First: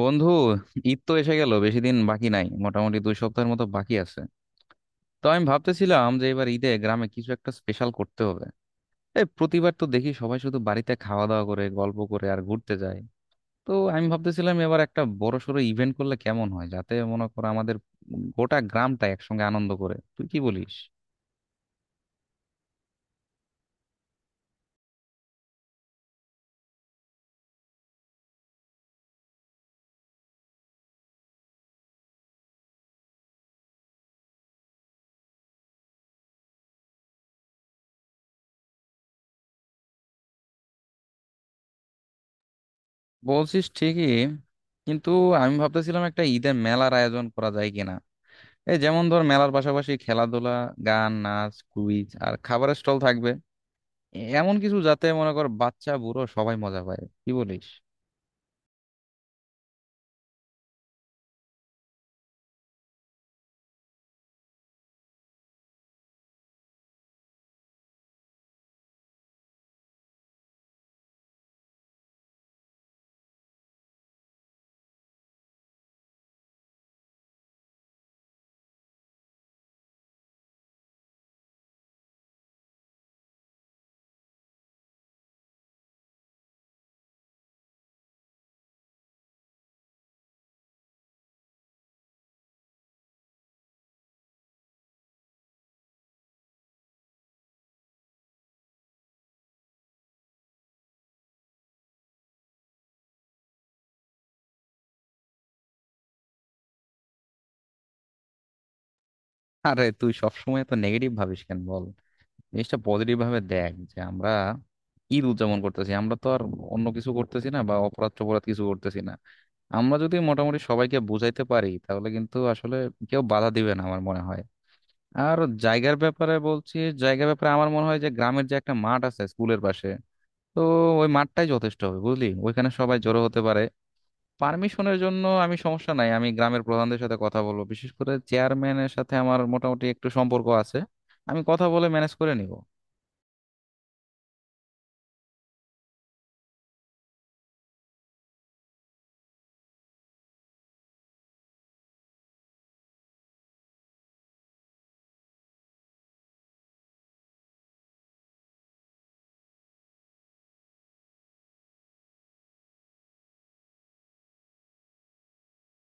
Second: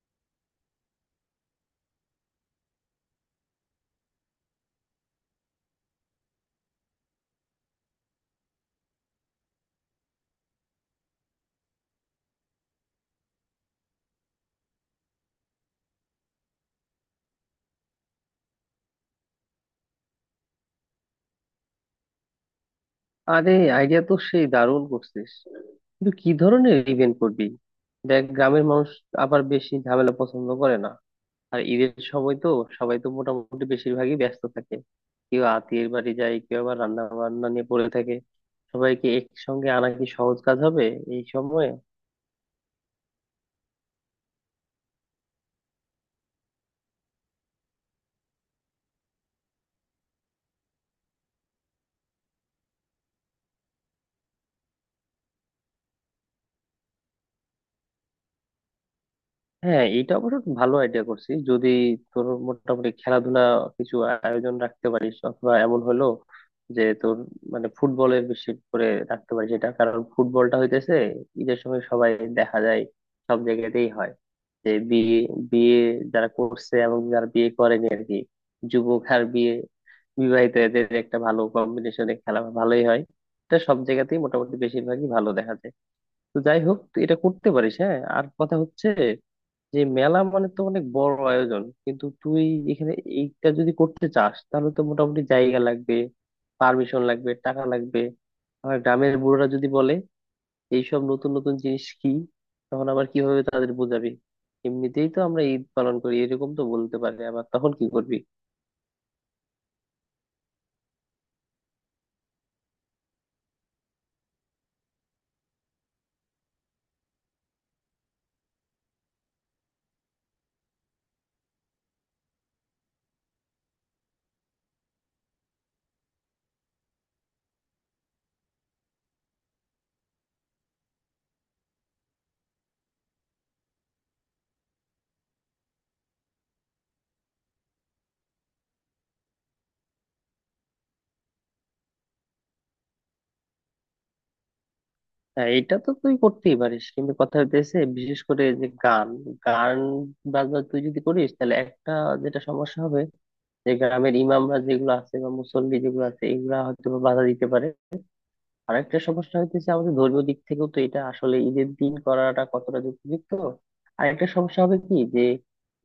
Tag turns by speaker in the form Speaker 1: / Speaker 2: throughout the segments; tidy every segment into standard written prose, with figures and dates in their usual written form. Speaker 1: বন্ধু, ঈদ তো এসে গেল, বেশি দিন বাকি নাই, মোটামুটি 2 সপ্তাহের মতো বাকি আছে। তো আমি ভাবতেছিলাম যে এবার ঈদে গ্রামে কিছু একটা স্পেশাল করতে হবে। এই প্রতিবার তো দেখি সবাই শুধু বাড়িতে খাওয়া দাওয়া করে, গল্প করে আর ঘুরতে যায়। তো আমি ভাবতেছিলাম এবার একটা বড় সড়ো ইভেন্ট করলে কেমন হয়, যাতে মনে করো আমাদের গোটা গ্রামটা একসঙ্গে আনন্দ করে। তুই কি বলিস?
Speaker 2: আরে আইডিয়া তো সেই দারুণ করছিস। কিন্তু কি ধরনের ইভেন্ট করবি? দেখ, গ্রামের মানুষ আবার বেশি ঝামেলা পছন্দ করে না। আর ঈদের সময় তো সবাই তো মোটামুটি বেশিরভাগই ব্যস্ত থাকে। কেউ আত্মীয়ের বাড়ি যায়, কেউ আবার রান্না বান্না নিয়ে পড়ে থাকে। সবাইকে একসঙ্গে আনা কি সহজ কাজ হবে এই সময়ে?
Speaker 1: বলছিস ঠিকই, কিন্তু আমি ভাবতেছিলাম একটা ঈদের মেলার আয়োজন করা যায় কিনা। এই যেমন ধর, মেলার পাশাপাশি খেলাধুলা, গান, নাচ, কুইজ আর খাবারের স্টল থাকবে। এমন কিছু যাতে মনে কর বাচ্চা বুড়ো সবাই মজা পায়। কি বলিস?
Speaker 2: হ্যাঁ, এটা অবশ্য ভালো আইডিয়া। করছি যদি তোর মোটামুটি খেলাধুলা কিছু আয়োজন রাখতে পারিস, অথবা এমন হলো যে তোর ফুটবলের বেশি করে রাখতে পারিস। এটা কারণ ফুটবলটা হইতেছে ঈদের সময় সবাই দেখা যায় সব জায়গাতেই হয়, যে বিয়ে বিয়ে যারা করছে এবং যারা বিয়ে করেনি আর কি। যুবক আর বিবাহিত, এদের একটা ভালো কম্বিনেশনে খেলা ভালোই হয়। এটা সব জায়গাতেই মোটামুটি বেশিরভাগই ভালো দেখা যায়। তো যাই হোক, তুই এটা করতে পারিস। হ্যাঁ, আর কথা হচ্ছে যে মেলা মানে তো অনেক বড় আয়োজন, কিন্তু তুই এখানে এইটা যদি করতে চাস তাহলে তো মোটামুটি জায়গা লাগবে, পারমিশন লাগবে, টাকা লাগবে। আবার গ্রামের বুড়োরা যদি বলে এইসব নতুন নতুন জিনিস কি, তখন আবার কিভাবে তাদের বোঝাবি? এমনিতেই তো আমরা ঈদ পালন করি, এরকম তো বলতে পারে, আবার তখন কি করবি?
Speaker 1: আরে, তুই সবসময় তো নেগেটিভ ভাবিস কেন, বল। জিনিসটা পজিটিভ ভাবে দেখ যে আমরা ঈদ উদযাপন করতেছি, আমরা তো আর অন্য কিছু করতেছি না বা অপরাধ টপরাধ কিছু করতেছি না। আমরা যদি মোটামুটি সবাইকে বুঝাইতে পারি তাহলে কিন্তু আসলে কেউ বাধা দিবে না আমার মনে হয়। আর জায়গার ব্যাপারে বলছি, জায়গার ব্যাপারে আমার মনে হয় যে গ্রামের যে একটা মাঠ আছে স্কুলের পাশে, তো ওই মাঠটাই যথেষ্ট হবে বুঝলি, ওইখানে সবাই জড়ো হতে পারে। পারমিশনের জন্য আমি সমস্যা নাই, আমি গ্রামের প্রধানদের সাথে কথা বলবো, বিশেষ করে চেয়ারম্যানের সাথে আমার মোটামুটি একটু সম্পর্ক আছে। আমি কথা বলে ম্যানেজ করে নিব।
Speaker 2: হ্যাঁ, এটা তো তুই করতেই পারিস, কিন্তু কথা হইতেছে বিশেষ করে যে গান গান বাজনা তুই যদি করিস তাহলে একটা যেটা সমস্যা হবে, যে গ্রামের ইমামরা যেগুলো আছে বা মুসল্লি যেগুলো আছে এগুলা হয়তো বা বাধা দিতে পারে। আর একটা সমস্যা হইতেছে, আমাদের ধর্মীয় দিক থেকেও তো এটা আসলে ঈদের দিন করাটা কতটা যুক্তিযুক্ত। আর একটা সমস্যা হবে কি, যে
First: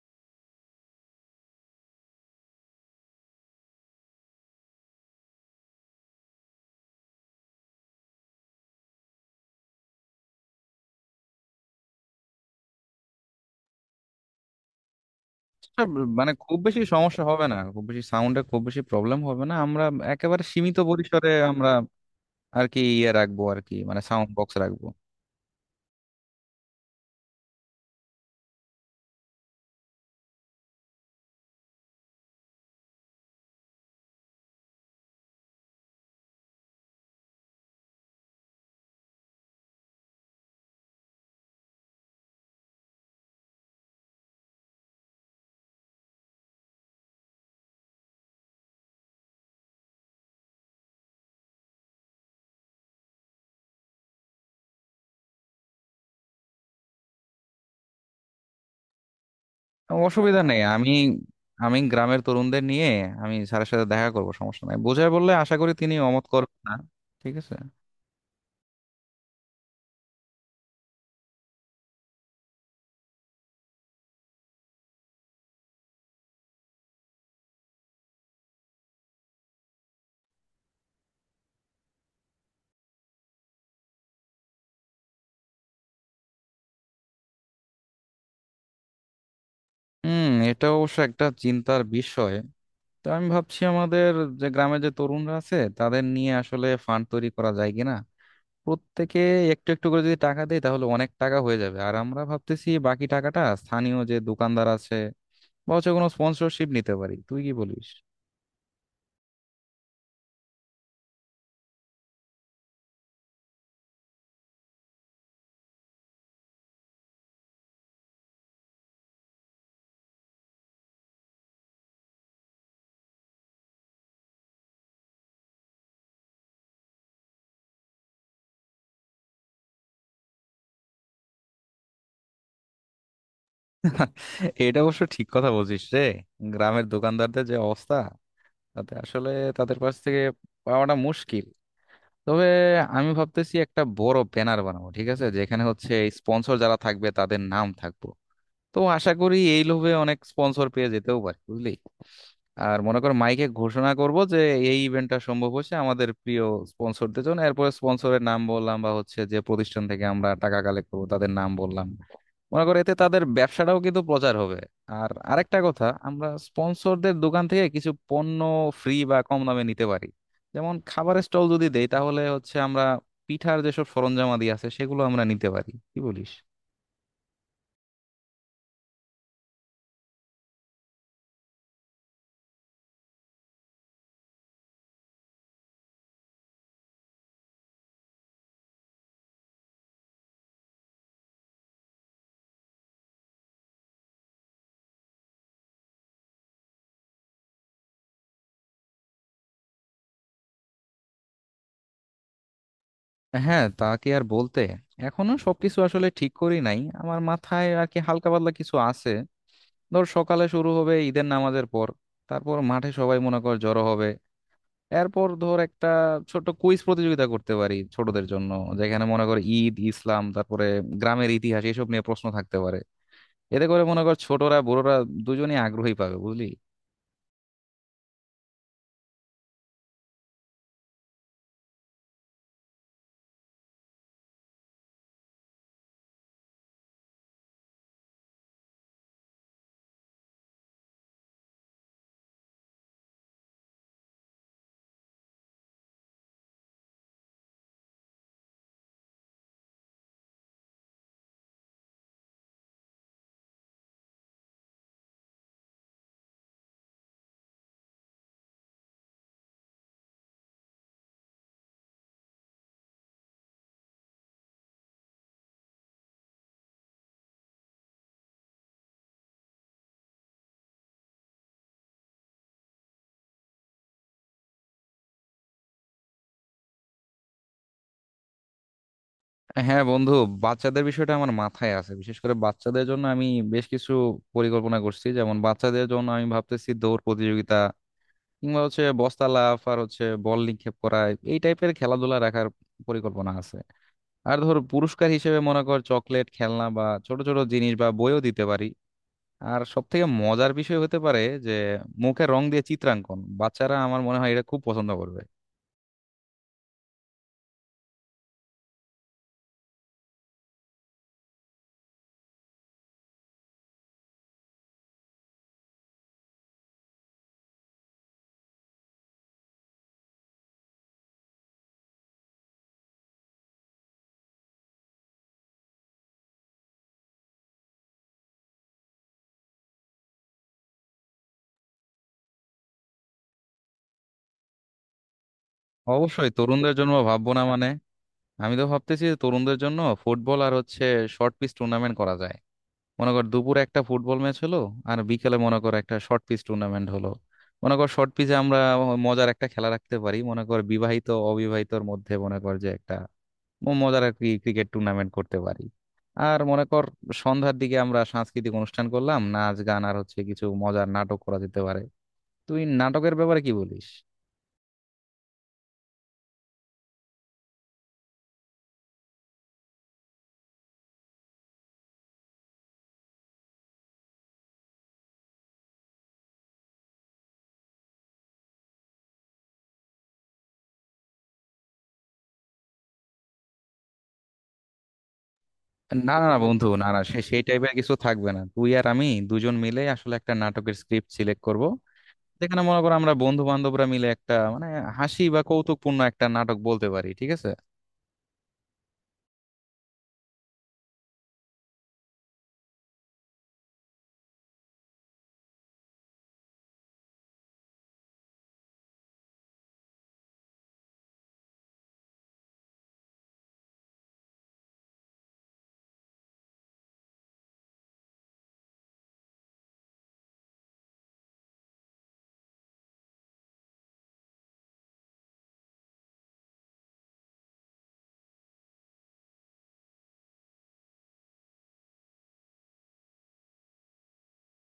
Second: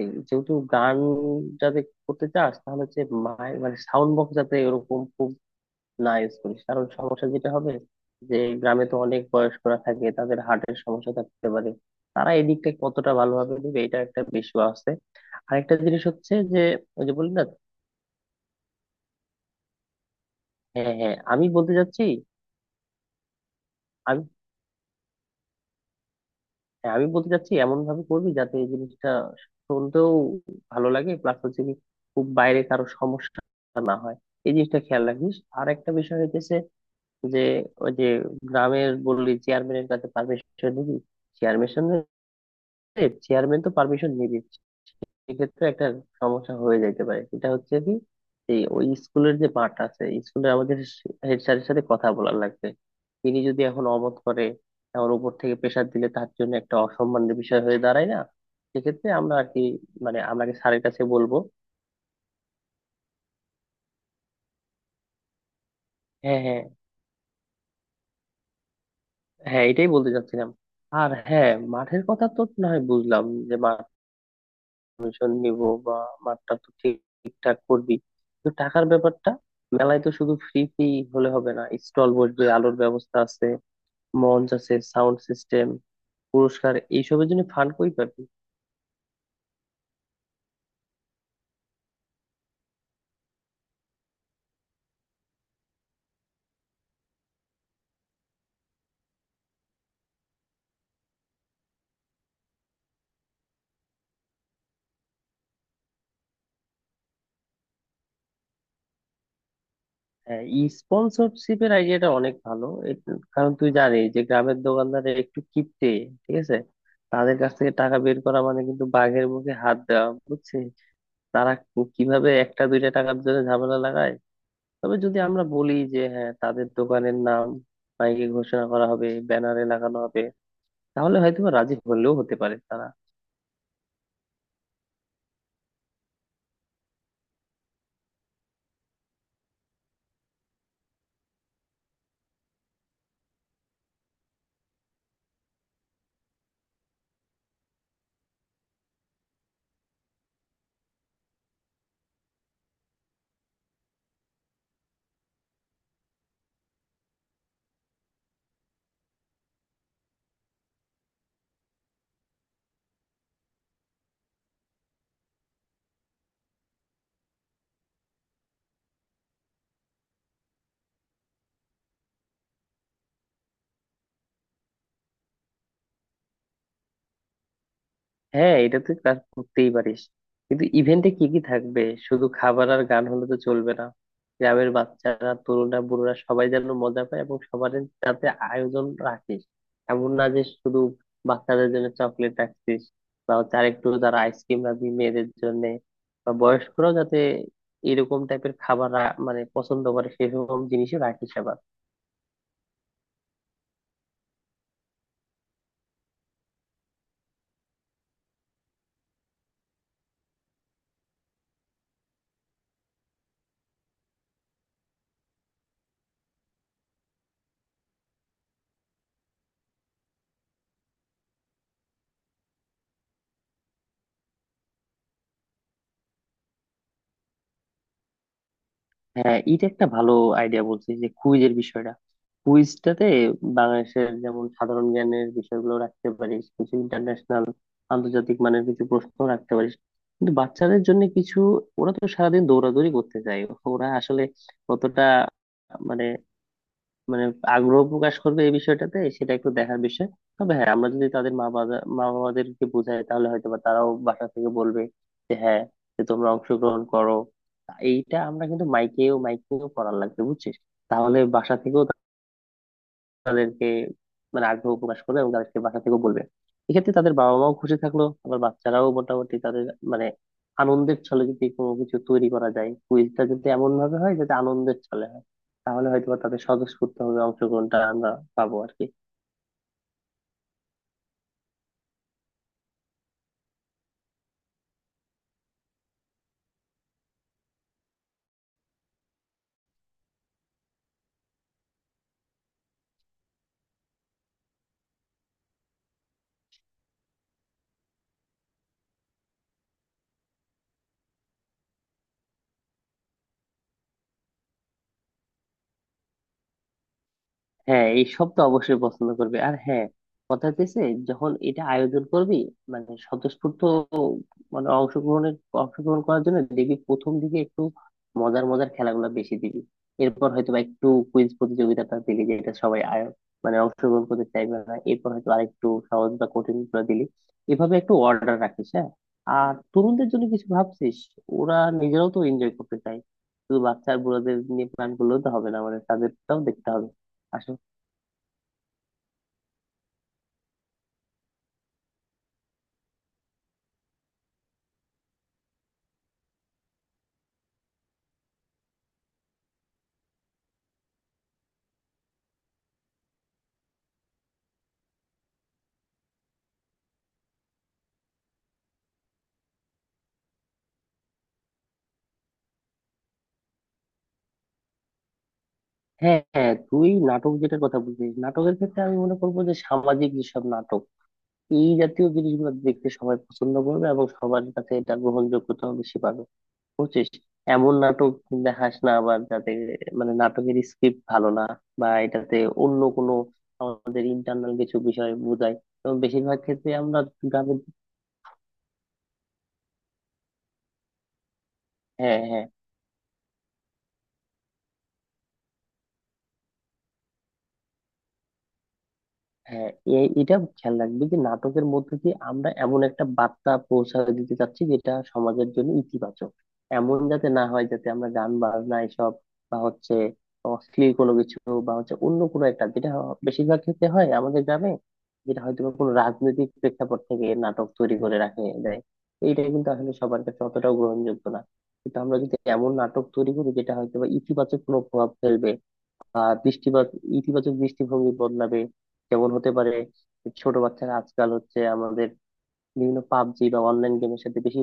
Speaker 2: এই যেহেতু গান যাতে করতে চাস, তাহলে হচ্ছে মানে সাউন্ড বক্স যাতে এরকম খুব না ইউজ করিস, কারণ সমস্যা যেটা হবে যে গ্রামে তো অনেক বয়স্করা থাকে, তাদের হার্টের সমস্যা থাকতে পারে। তারা এই দিকটা কতটা ভালোভাবে নিবে এটা একটা বিষয় আছে। আরেকটা
Speaker 1: এটা
Speaker 2: জিনিস
Speaker 1: মানে
Speaker 2: হচ্ছে
Speaker 1: খুব
Speaker 2: যে
Speaker 1: বেশি
Speaker 2: ওই যে
Speaker 1: সমস্যা
Speaker 2: বললি না।
Speaker 1: হবে না, খুব বেশি সাউন্ডে খুব বেশি প্রবলেম হবে না, আমরা একেবারে সীমিত
Speaker 2: হ্যাঁ, হ্যাঁ,
Speaker 1: পরিসরে
Speaker 2: আমি
Speaker 1: আমরা
Speaker 2: বলতে চাচ্ছি
Speaker 1: আর কি ইয়ে রাখবো, আর কি মানে
Speaker 2: আমি
Speaker 1: সাউন্ড বক্স রাখবো।
Speaker 2: হ্যাঁ, আমি বলতে চাচ্ছি এমন ভাবে করবি যাতে এই জিনিসটা শুনতেও ভালো লাগে, প্লাস হচ্ছে কি খুব বাইরে কারো সমস্যা না হয়, এই জিনিসটা খেয়াল রাখিস। আর একটা বিষয় হইতেছে যে, ওই যে গ্রামের বললি চেয়ারম্যানের কাছে পারমিশন নিবি, চেয়ারম্যান চেয়ারম্যান তো পারমিশন নিবি, এক্ষেত্রে একটা সমস্যা হয়ে যাইতে পারে। সেটা হচ্ছে কি, এই ওই স্কুলের যে মাঠ আছে, স্কুলের আমাদের হেড স্যারের সাথে কথা বলার লাগবে। তিনি যদি এখন অমত করে, এখন উপর থেকে প্রেসার দিলে তার জন্য একটা অসম্মানের বিষয় হয়ে দাঁড়ায় না? সেক্ষেত্রে আমরা আর কি, মানে
Speaker 1: অসুবিধা
Speaker 2: আমরা
Speaker 1: নেই,
Speaker 2: স্যারের
Speaker 1: আমি
Speaker 2: কাছে বলবো।
Speaker 1: আমি গ্রামের তরুণদের নিয়ে, আমি স্যারের সাথে দেখা করবো, সমস্যা নাই, বোঝায় বললে আশা করি তিনি অমত
Speaker 2: হ্যাঁ,
Speaker 1: করবেন
Speaker 2: হ্যাঁ।
Speaker 1: না। ঠিক আছে।
Speaker 2: হ্যাঁ, এটাই বলতে চাচ্ছিলাম। আর হ্যাঁ, মাঠের কথা তো না হয় বুঝলাম, যে কমিশন নিব, বা মাঠটা তো ঠিকঠাক করবি। কিন্তু টাকার ব্যাপারটা, মেলায় তো শুধু ফ্রি ফ্রি হলে হবে না, স্টল বসবে, আলোর ব্যবস্থা আছে, মঞ্চ আছে, সাউন্ড সিস্টেম, পুরস্কার, এইসবের জন্য ফান্ড কই পাবি?
Speaker 1: হুম, এটা অবশ্য একটা চিন্তার বিষয়। তো আমি ভাবছি আমাদের যে গ্রামে যে তরুণরা আছে তাদের নিয়ে আসলে ফান্ড তৈরি করা যায় কিনা। প্রত্যেকে একটু একটু করে যদি টাকা দেয় তাহলে অনেক টাকা হয়ে যাবে, আর আমরা ভাবতেছি বাকি টাকাটা স্থানীয় যে দোকানদার আছে বা হচ্ছে কোনো স্পন্সরশিপ নিতে পারি। তুই কি বলিস?
Speaker 2: হ্যাঁ, ই স্পন্সরশিপের আইডিয়াটা অনেক ভালো। কারণ তুই জানিস যে গ্রামের দোকানদারে একটু কিপটে। ঠিক আছে, তাদের কাছ থেকে টাকা বের করা মানে কিন্তু বাঘের মুখে হাত দেওয়া, বুঝছিস। তারা কিভাবে একটা দুইটা টাকার জন্য ঝামেলা লাগায়। তবে যদি আমরা বলি যে হ্যাঁ, তাদের দোকানের নাম মাইকে ঘোষণা করা হবে, ব্যানারে লাগানো হবে, তাহলে হয়তো বা রাজি হলেও হতে পারে তারা।
Speaker 1: এটা অবশ্য ঠিক কথা বলছিস রে। গ্রামের দোকানদারদের যে অবস্থা, তাতে আসলে তাদের কাছ থেকে পাওয়াটা মুশকিল। তবে আমি ভাবতেছি একটা বড় ব্যানার বানাবো, ঠিক আছে, যেখানে হচ্ছে স্পন্সর যারা থাকবে তাদের নাম থাকবে। তো আশা করি এই লোভে অনেক স্পন্সর পেয়ে যেতেও পারি বুঝলি। আর মনে কর মাইকে ঘোষণা করব যে এই ইভেন্টটা সম্ভব হচ্ছে আমাদের প্রিয় স্পন্সরদের জন্য, এরপরে স্পন্সরের নাম বললাম বা হচ্ছে যে প্রতিষ্ঠান থেকে আমরা টাকা কালেক্ট করবো তাদের নাম বললাম। মনে করো এতে তাদের ব্যবসাটাও কিন্তু প্রচার হবে। আর আরেকটা কথা, আমরা স্পন্সরদের দোকান থেকে কিছু পণ্য ফ্রি বা কম দামে নিতে পারি। যেমন খাবারের স্টল যদি দেই তাহলে হচ্ছে আমরা পিঠার যেসব সরঞ্জামাদি আছে সেগুলো আমরা নিতে পারি। কি বলিস?
Speaker 2: হ্যাঁ, এটা তুই কাজ করতেই পারিস, কিন্তু ইভেন্টে কি কি থাকবে? শুধু খাবার আর গান হলে তো চলবে না। গ্রামের বাচ্চারা, তরুণরা, বুড়োরা সবাই যেন মজা পায় এবং সবার যাতে আয়োজন রাখিস। এমন না যে শুধু বাচ্চাদের জন্য চকলেট রাখছিস, বা হচ্ছে আরেকটু যারা আইসক্রিম রাখবি মেয়েদের জন্য, বা বয়স্করাও যাতে এরকম টাইপের খাবার মানে পছন্দ করে সেরকম জিনিসও রাখিস আবার।
Speaker 1: হ্যাঁ, তা কি আর বলতে। এখনো সবকিছু আসলে ঠিক করি নাই, আমার মাথায় আর কি হালকা পাতলা কিছু আছে। ধর সকালে শুরু হবে ঈদের নামাজের পর, তারপর মাঠে সবাই মনে কর জড়ো হবে। এরপর ধর একটা ছোট কুইজ প্রতিযোগিতা করতে পারি ছোটদের জন্য, যেখানে মনে কর ঈদ, ইসলাম, তারপরে গ্রামের ইতিহাস এসব নিয়ে প্রশ্ন থাকতে পারে। এতে করে মনে কর ছোটরা বড়রা দুজনেই আগ্রহী পাবে বুঝলি।
Speaker 2: হ্যাঁ, এটা একটা ভালো আইডিয়া বলছিস, যে কুইজের বিষয়টা। কুইজটাতে বাংলাদেশের যেমন সাধারণ জ্ঞানের বিষয়গুলো রাখতে পারিস, কিছু ইন্টারন্যাশনাল আন্তর্জাতিক মানের কিছু প্রশ্ন রাখতে পারিস। কিন্তু বাচ্চাদের জন্য কিছু, ওরা তো সারাদিন দৌড়াদৌড়ি করতে চায়, ওরা আসলে কতটা মানে মানে আগ্রহ প্রকাশ করবে এই বিষয়টাতে সেটা একটু দেখার বিষয়। তবে হ্যাঁ, আমরা যদি তাদের মা বাবাদেরকে বোঝাই তাহলে হয়তো বা তারাও বাসা থেকে বলবে যে হ্যাঁ, যে তোমরা অংশগ্রহণ করো। এইটা আমরা কিন্তু মাইকেও মাইকেও করার লাগবে, বুঝছিস। তাহলে বাসা থেকেও তাদেরকে মানে আগ্রহ প্রকাশ করবে এবং তাদেরকে বাসা থেকেও বলবে। এক্ষেত্রে তাদের বাবা মাও খুশি থাকলো, আবার বাচ্চারাও মোটামুটি তাদের মানে আনন্দের ছলে যদি কোনো কিছু তৈরি করা যায়, কুইজটা যদি এমন ভাবে হয় যাতে আনন্দের ছলে হয়, তাহলে হয়তো বা তাদের স্বতঃস্ফূর্ত ভাবে অংশগ্রহণটা আমরা পাবো আর কি।
Speaker 1: হ্যাঁ বন্ধু, বাচ্চাদের বিষয়টা আমার মাথায় আছে, বিশেষ করে বাচ্চাদের জন্য আমি বেশ কিছু পরিকল্পনা করছি। যেমন বাচ্চাদের জন্য আমি ভাবতেছি দৌড় প্রতিযোগিতা কিংবা হচ্ছে বস্তা লাফ আর হচ্ছে বল নিক্ষেপ করা, এই টাইপের খেলাধুলা রাখার পরিকল্পনা আছে। আর ধর পুরস্কার হিসেবে মনে কর চকলেট, খেলনা বা ছোট ছোট জিনিস বা বইও দিতে পারি। আর সব থেকে মজার বিষয় হতে পারে যে মুখে রং দিয়ে চিত্রাঙ্কন, বাচ্চারা আমার মনে হয় এটা খুব পছন্দ করবে।
Speaker 2: হ্যাঁ, এইসব তো অবশ্যই পছন্দ করবে। আর হ্যাঁ, কথা হচ্ছে যখন এটা আয়োজন করবি, মানে স্বতঃস্ফূর্ত মানে অংশগ্রহণ করার জন্য দেখবি প্রথম দিকে একটু মজার মজার খেলাগুলো বেশি দিবি, এরপর হয়তো বা একটু কুইজ প্রতিযোগিতাটা দিলি যেটা সবাই মানে অংশগ্রহণ করতে চাইবে না, এরপর হয়তো আরেকটু সহজ বা কঠিন করে দিলি। এভাবে একটু অর্ডার রাখিস। হ্যাঁ, আর তরুণদের জন্য কিছু ভাবছিস? ওরা নিজেরাও তো এনজয় করতে চায়। শুধু বাচ্চা আর বুড়োদের নিয়ে প্ল্যান করলেও তো হবে না, মানে
Speaker 1: অবশ্যই
Speaker 2: তাদেরটাও দেখতে
Speaker 1: তরুণদের
Speaker 2: হবে।
Speaker 1: জন্য ভাববো না মানে, আমি তো ভাবতেছি যে তরুণদের জন্য ফুটবল আর হচ্ছে শর্ট পিচ টুর্নামেন্ট করা যায়। মনে কর দুপুরে একটা ফুটবল ম্যাচ হলো, আর বিকেলে মনে কর একটা শর্ট পিচ টুর্নামেন্ট হলো। মনে কর শর্ট পিচে আমরা মজার একটা খেলা রাখতে পারি, মনে কর বিবাহিত অবিবাহিতর মধ্যে মনে কর যে একটা মজার আর কি ক্রিকেট টুর্নামেন্ট করতে পারি। আর মনে কর সন্ধ্যার দিকে আমরা সাংস্কৃতিক অনুষ্ঠান করলাম, নাচ, গান আর হচ্ছে কিছু মজার নাটক করা যেতে পারে। তুই নাটকের ব্যাপারে কি বলিস?
Speaker 2: হ্যাঁ, হ্যাঁ, তুই নাটক যেটার কথা বলছিস, নাটকের ক্ষেত্রে আমি মনে করবো যে সামাজিক যেসব নাটক, এই জাতীয় জিনিসগুলো দেখতে সবাই পছন্দ করবে এবং সবার কাছে এটা গ্রহণযোগ্যতাও বেশি পাবে, বুঝছিস। এমন নাটক দেখাস না আবার যাতে মানে নাটকের স্ক্রিপ্ট ভালো না, বা এটাতে অন্য কোনো আমাদের ইন্টারনাল কিছু বিষয় বোঝায়, তো
Speaker 1: না না না
Speaker 2: বেশিরভাগ
Speaker 1: বন্ধু,
Speaker 2: ক্ষেত্রে
Speaker 1: না না,
Speaker 2: আমরা
Speaker 1: সেই
Speaker 2: গ্রামের।
Speaker 1: টাইপের কিছু থাকবে না। তুই আর আমি দুজন মিলে আসলে একটা নাটকের স্ক্রিপ্ট সিলেক্ট করব,
Speaker 2: হ্যাঁ হ্যাঁ
Speaker 1: যেখানে মনে করো আমরা বন্ধু বান্ধবরা মিলে একটা মানে হাসি বা কৌতুকপূর্ণ একটা নাটক বলতে পারি, ঠিক আছে।
Speaker 2: হ্যাঁ, এটা খেয়াল রাখবে যে নাটকের মধ্যে দিয়ে আমরা এমন একটা বার্তা পৌঁছায় দিতে চাচ্ছি যেটা সমাজের জন্য ইতিবাচক। এমন যাতে না হয় যাতে আমরা গান বাজনা এসব, বা হচ্ছে অশ্লীল কোনো কিছু, বা হচ্ছে অন্য কোনো একটা যেটা বেশিরভাগ ক্ষেত্রে হয় আমাদের গ্রামে, যেটা হয়তো বা কোনো রাজনৈতিক প্রেক্ষাপট থেকে নাটক তৈরি করে রাখে দেয়। এইটা কিন্তু আসলে সবার কাছে অতটাও গ্রহণযোগ্য না। কিন্তু আমরা যদি এমন নাটক তৈরি করি যেটা হয়তো বা ইতিবাচক কোনো প্রভাব ফেলবে। আহ দৃষ্টিপাত, ইতিবাচক দৃষ্টিভঙ্গি বদলাবে। যেমন হতে পারে ছোট বাচ্চারা আজকাল হচ্ছে আমাদের বিভিন্ন পাবজি বা অনলাইন গেমের সাথে বেশি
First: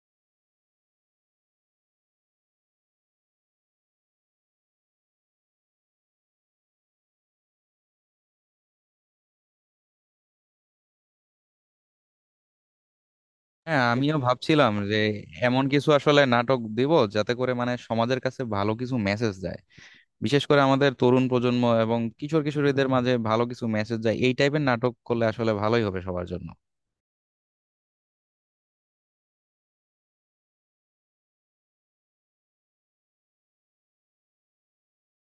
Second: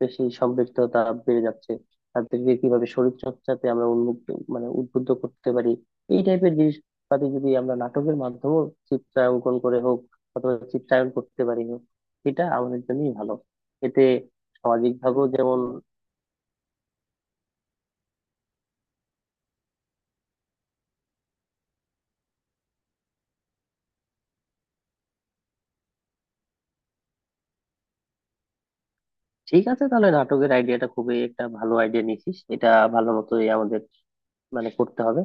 Speaker 2: বেশি সম্পৃক্ততা বেড়ে যাচ্ছে। তাদেরকে কিভাবে শরীর চর্চাতে আমরা উন্মুক্ত মানে উদ্বুদ্ধ করতে পারি, এই টাইপের জিনিসপাতি যদি আমরা নাটকের মাধ্যমেও চিত্রাঙ্কন করে হোক অথবা চিত্রায়ন করতে পারি হোক, এটা আমাদের জন্যই ভালো।
Speaker 1: হ্যাঁ,
Speaker 2: এতে
Speaker 1: আমিও ভাবছিলাম
Speaker 2: সামাজিক
Speaker 1: যে
Speaker 2: ভাবেও যেমন
Speaker 1: এমন কিছু আসলে নাটক দিব যাতে করে মানে সমাজের কাছে ভালো কিছু মেসেজ যায়, বিশেষ করে আমাদের তরুণ প্রজন্ম এবং কিশোর কিশোরীদের মাঝে ভালো কিছু মেসেজ যায়। এই টাইপের নাটক করলে আসলে ভালোই হবে সবার জন্য।
Speaker 2: ঠিক আছে। তাহলে নাটকের আইডিয়াটা খুবই একটা ভালো আইডিয়া নিয়েছিস, এটা ভালো মতোই আমাদের মানে করতে হবে।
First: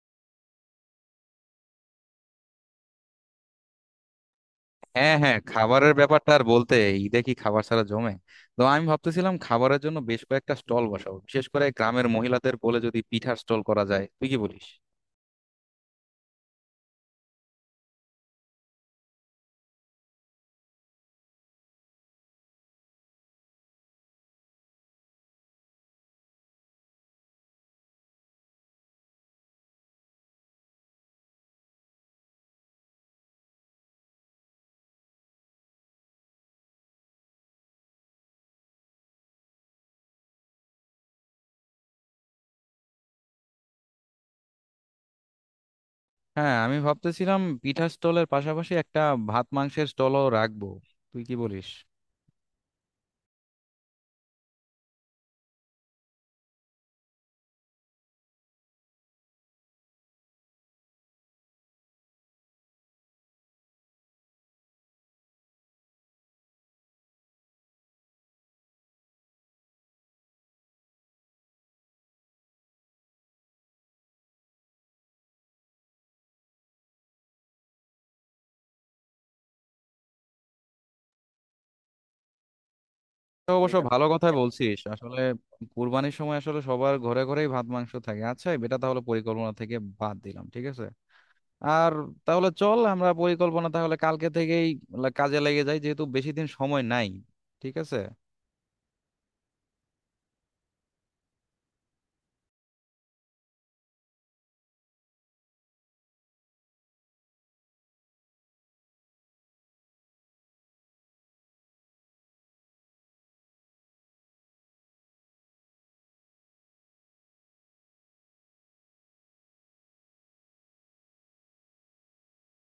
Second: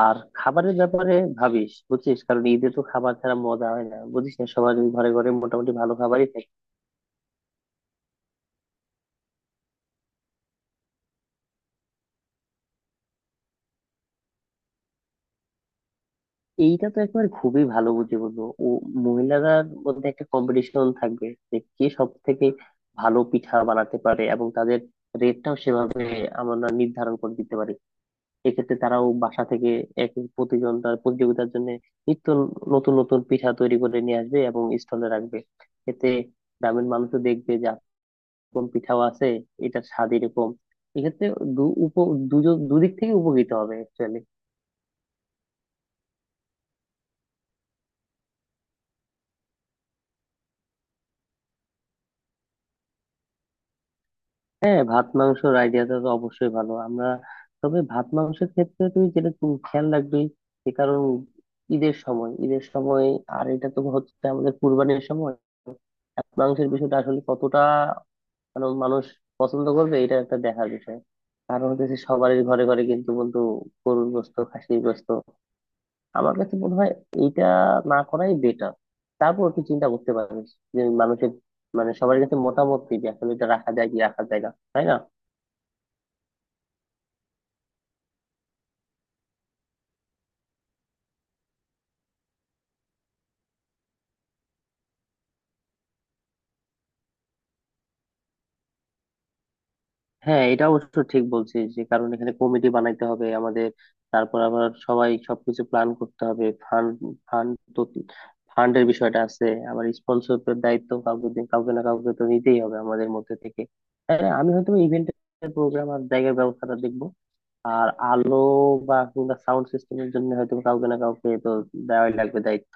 Speaker 2: আর খাবারের ব্যাপারে ভাবিস, বুঝছিস, কারণ ঈদে তো খাবার ছাড়া মজা হয় না, বুঝিস না সবার ঘরে
Speaker 1: হ্যাঁ
Speaker 2: ঘরে
Speaker 1: হ্যাঁ,
Speaker 2: মোটামুটি
Speaker 1: খাবারের
Speaker 2: ভালো খাবারই
Speaker 1: ব্যাপারটা আর
Speaker 2: থাকে।
Speaker 1: বলতে। ঈদে কি খাবার ছাড়া জমে? তো আমি ভাবতেছিলাম খাবারের জন্য বেশ কয়েকটা স্টল বসাবো, বিশেষ করে গ্রামের মহিলাদের বলে যদি পিঠার স্টল করা যায়। তুই কি বলিস?
Speaker 2: এইটা তো একবার খুবই ভালো বুঝে বলবো। ও, মহিলাদের মধ্যে একটা কম্পিটিশন থাকবে যে কে সব থেকে ভালো পিঠা বানাতে পারে, এবং তাদের রেটটাও সেভাবে আমরা নির্ধারণ করে দিতে পারি। এক্ষেত্রে তারাও বাসা থেকে এক এক প্রতিজন তার প্রতিযোগিতার জন্য নিত্য নতুন নতুন পিঠা তৈরি করে নিয়ে আসবে এবং স্টলে রাখবে। এতে গ্রামের মানুষও দেখবে যে এরকম পিঠাও আছে, এটার স্বাদ এরকম। এক্ষেত্রে দু উপ দুজন দুদিক থেকে উপকৃত হবে অ্যাকচুয়ালি।
Speaker 1: হ্যাঁ, আমি ভাবতেছিলাম পিঠার স্টলের পাশাপাশি একটা ভাত মাংসের স্টলও রাখবো। তুই কি বলিস?
Speaker 2: হ্যাঁ, ভাত মাংসের আইডিয়াটা তো অবশ্যই ভালো আমরা। তবে ভাত মাংসের ক্ষেত্রে তুই যেটা তুমি খেয়াল রাখবি যে কারণ ঈদের সময়, আর এটা তো হচ্ছে আমাদের কুরবানির সময়, ভাত মাংসের বিষয়টা আসলে কতটা মানে মানুষ পছন্দ করবে এটা একটা দেখার বিষয়। কারণ হচ্ছে সবারই ঘরে ঘরে কিন্তু বন্ধু গরুর গোশত, খাসির গোশত। আমার কাছে মনে হয় এইটা না করাই বেটার। তারপর তুই চিন্তা করতে পারিস যে মানুষের মানে সবার কাছে মতামত কি, যে আসলে এটা
Speaker 1: এটা
Speaker 2: রাখা
Speaker 1: অবশ্য, এটা
Speaker 2: যায় কি
Speaker 1: ভালো
Speaker 2: রাখা
Speaker 1: কথাই
Speaker 2: যায় না,
Speaker 1: বলছিস
Speaker 2: তাই না?
Speaker 1: আসলে। কুরবানির সময় আসলে সবার ঘরে ঘরেই ভাত মাংস থাকে। আচ্ছা, এটা তাহলে পরিকল্পনা থেকে বাদ দিলাম, ঠিক আছে। আর তাহলে চল আমরা পরিকল্পনা তাহলে কালকে থেকেই কাজে লেগে যাই, যেহেতু বেশি দিন সময় নাই। ঠিক আছে।
Speaker 2: হ্যাঁ, এটা অবশ্য ঠিক বলছিস যে কারণ এখানে কমিটি বানাইতে হবে আমাদের। তারপর আবার সবাই সবকিছু প্ল্যান করতে হবে। ফান্ড ফান্ড তো ফান্ডের বিষয়টা আছে, আবার স্পন্সরের দায়িত্ব কাউকে না কাউকে তো নিতেই হবে আমাদের মধ্যে থেকে। হ্যাঁ, আমি হয়তো ইভেন্টের প্রোগ্রাম আর জায়গার ব্যবস্থাটা দেখবো। আর আলো বা কিংবা সাউন্ড সিস্টেমের জন্য হয়তো কাউকে না কাউকে তো দেওয়াই লাগবে দায়িত্ব।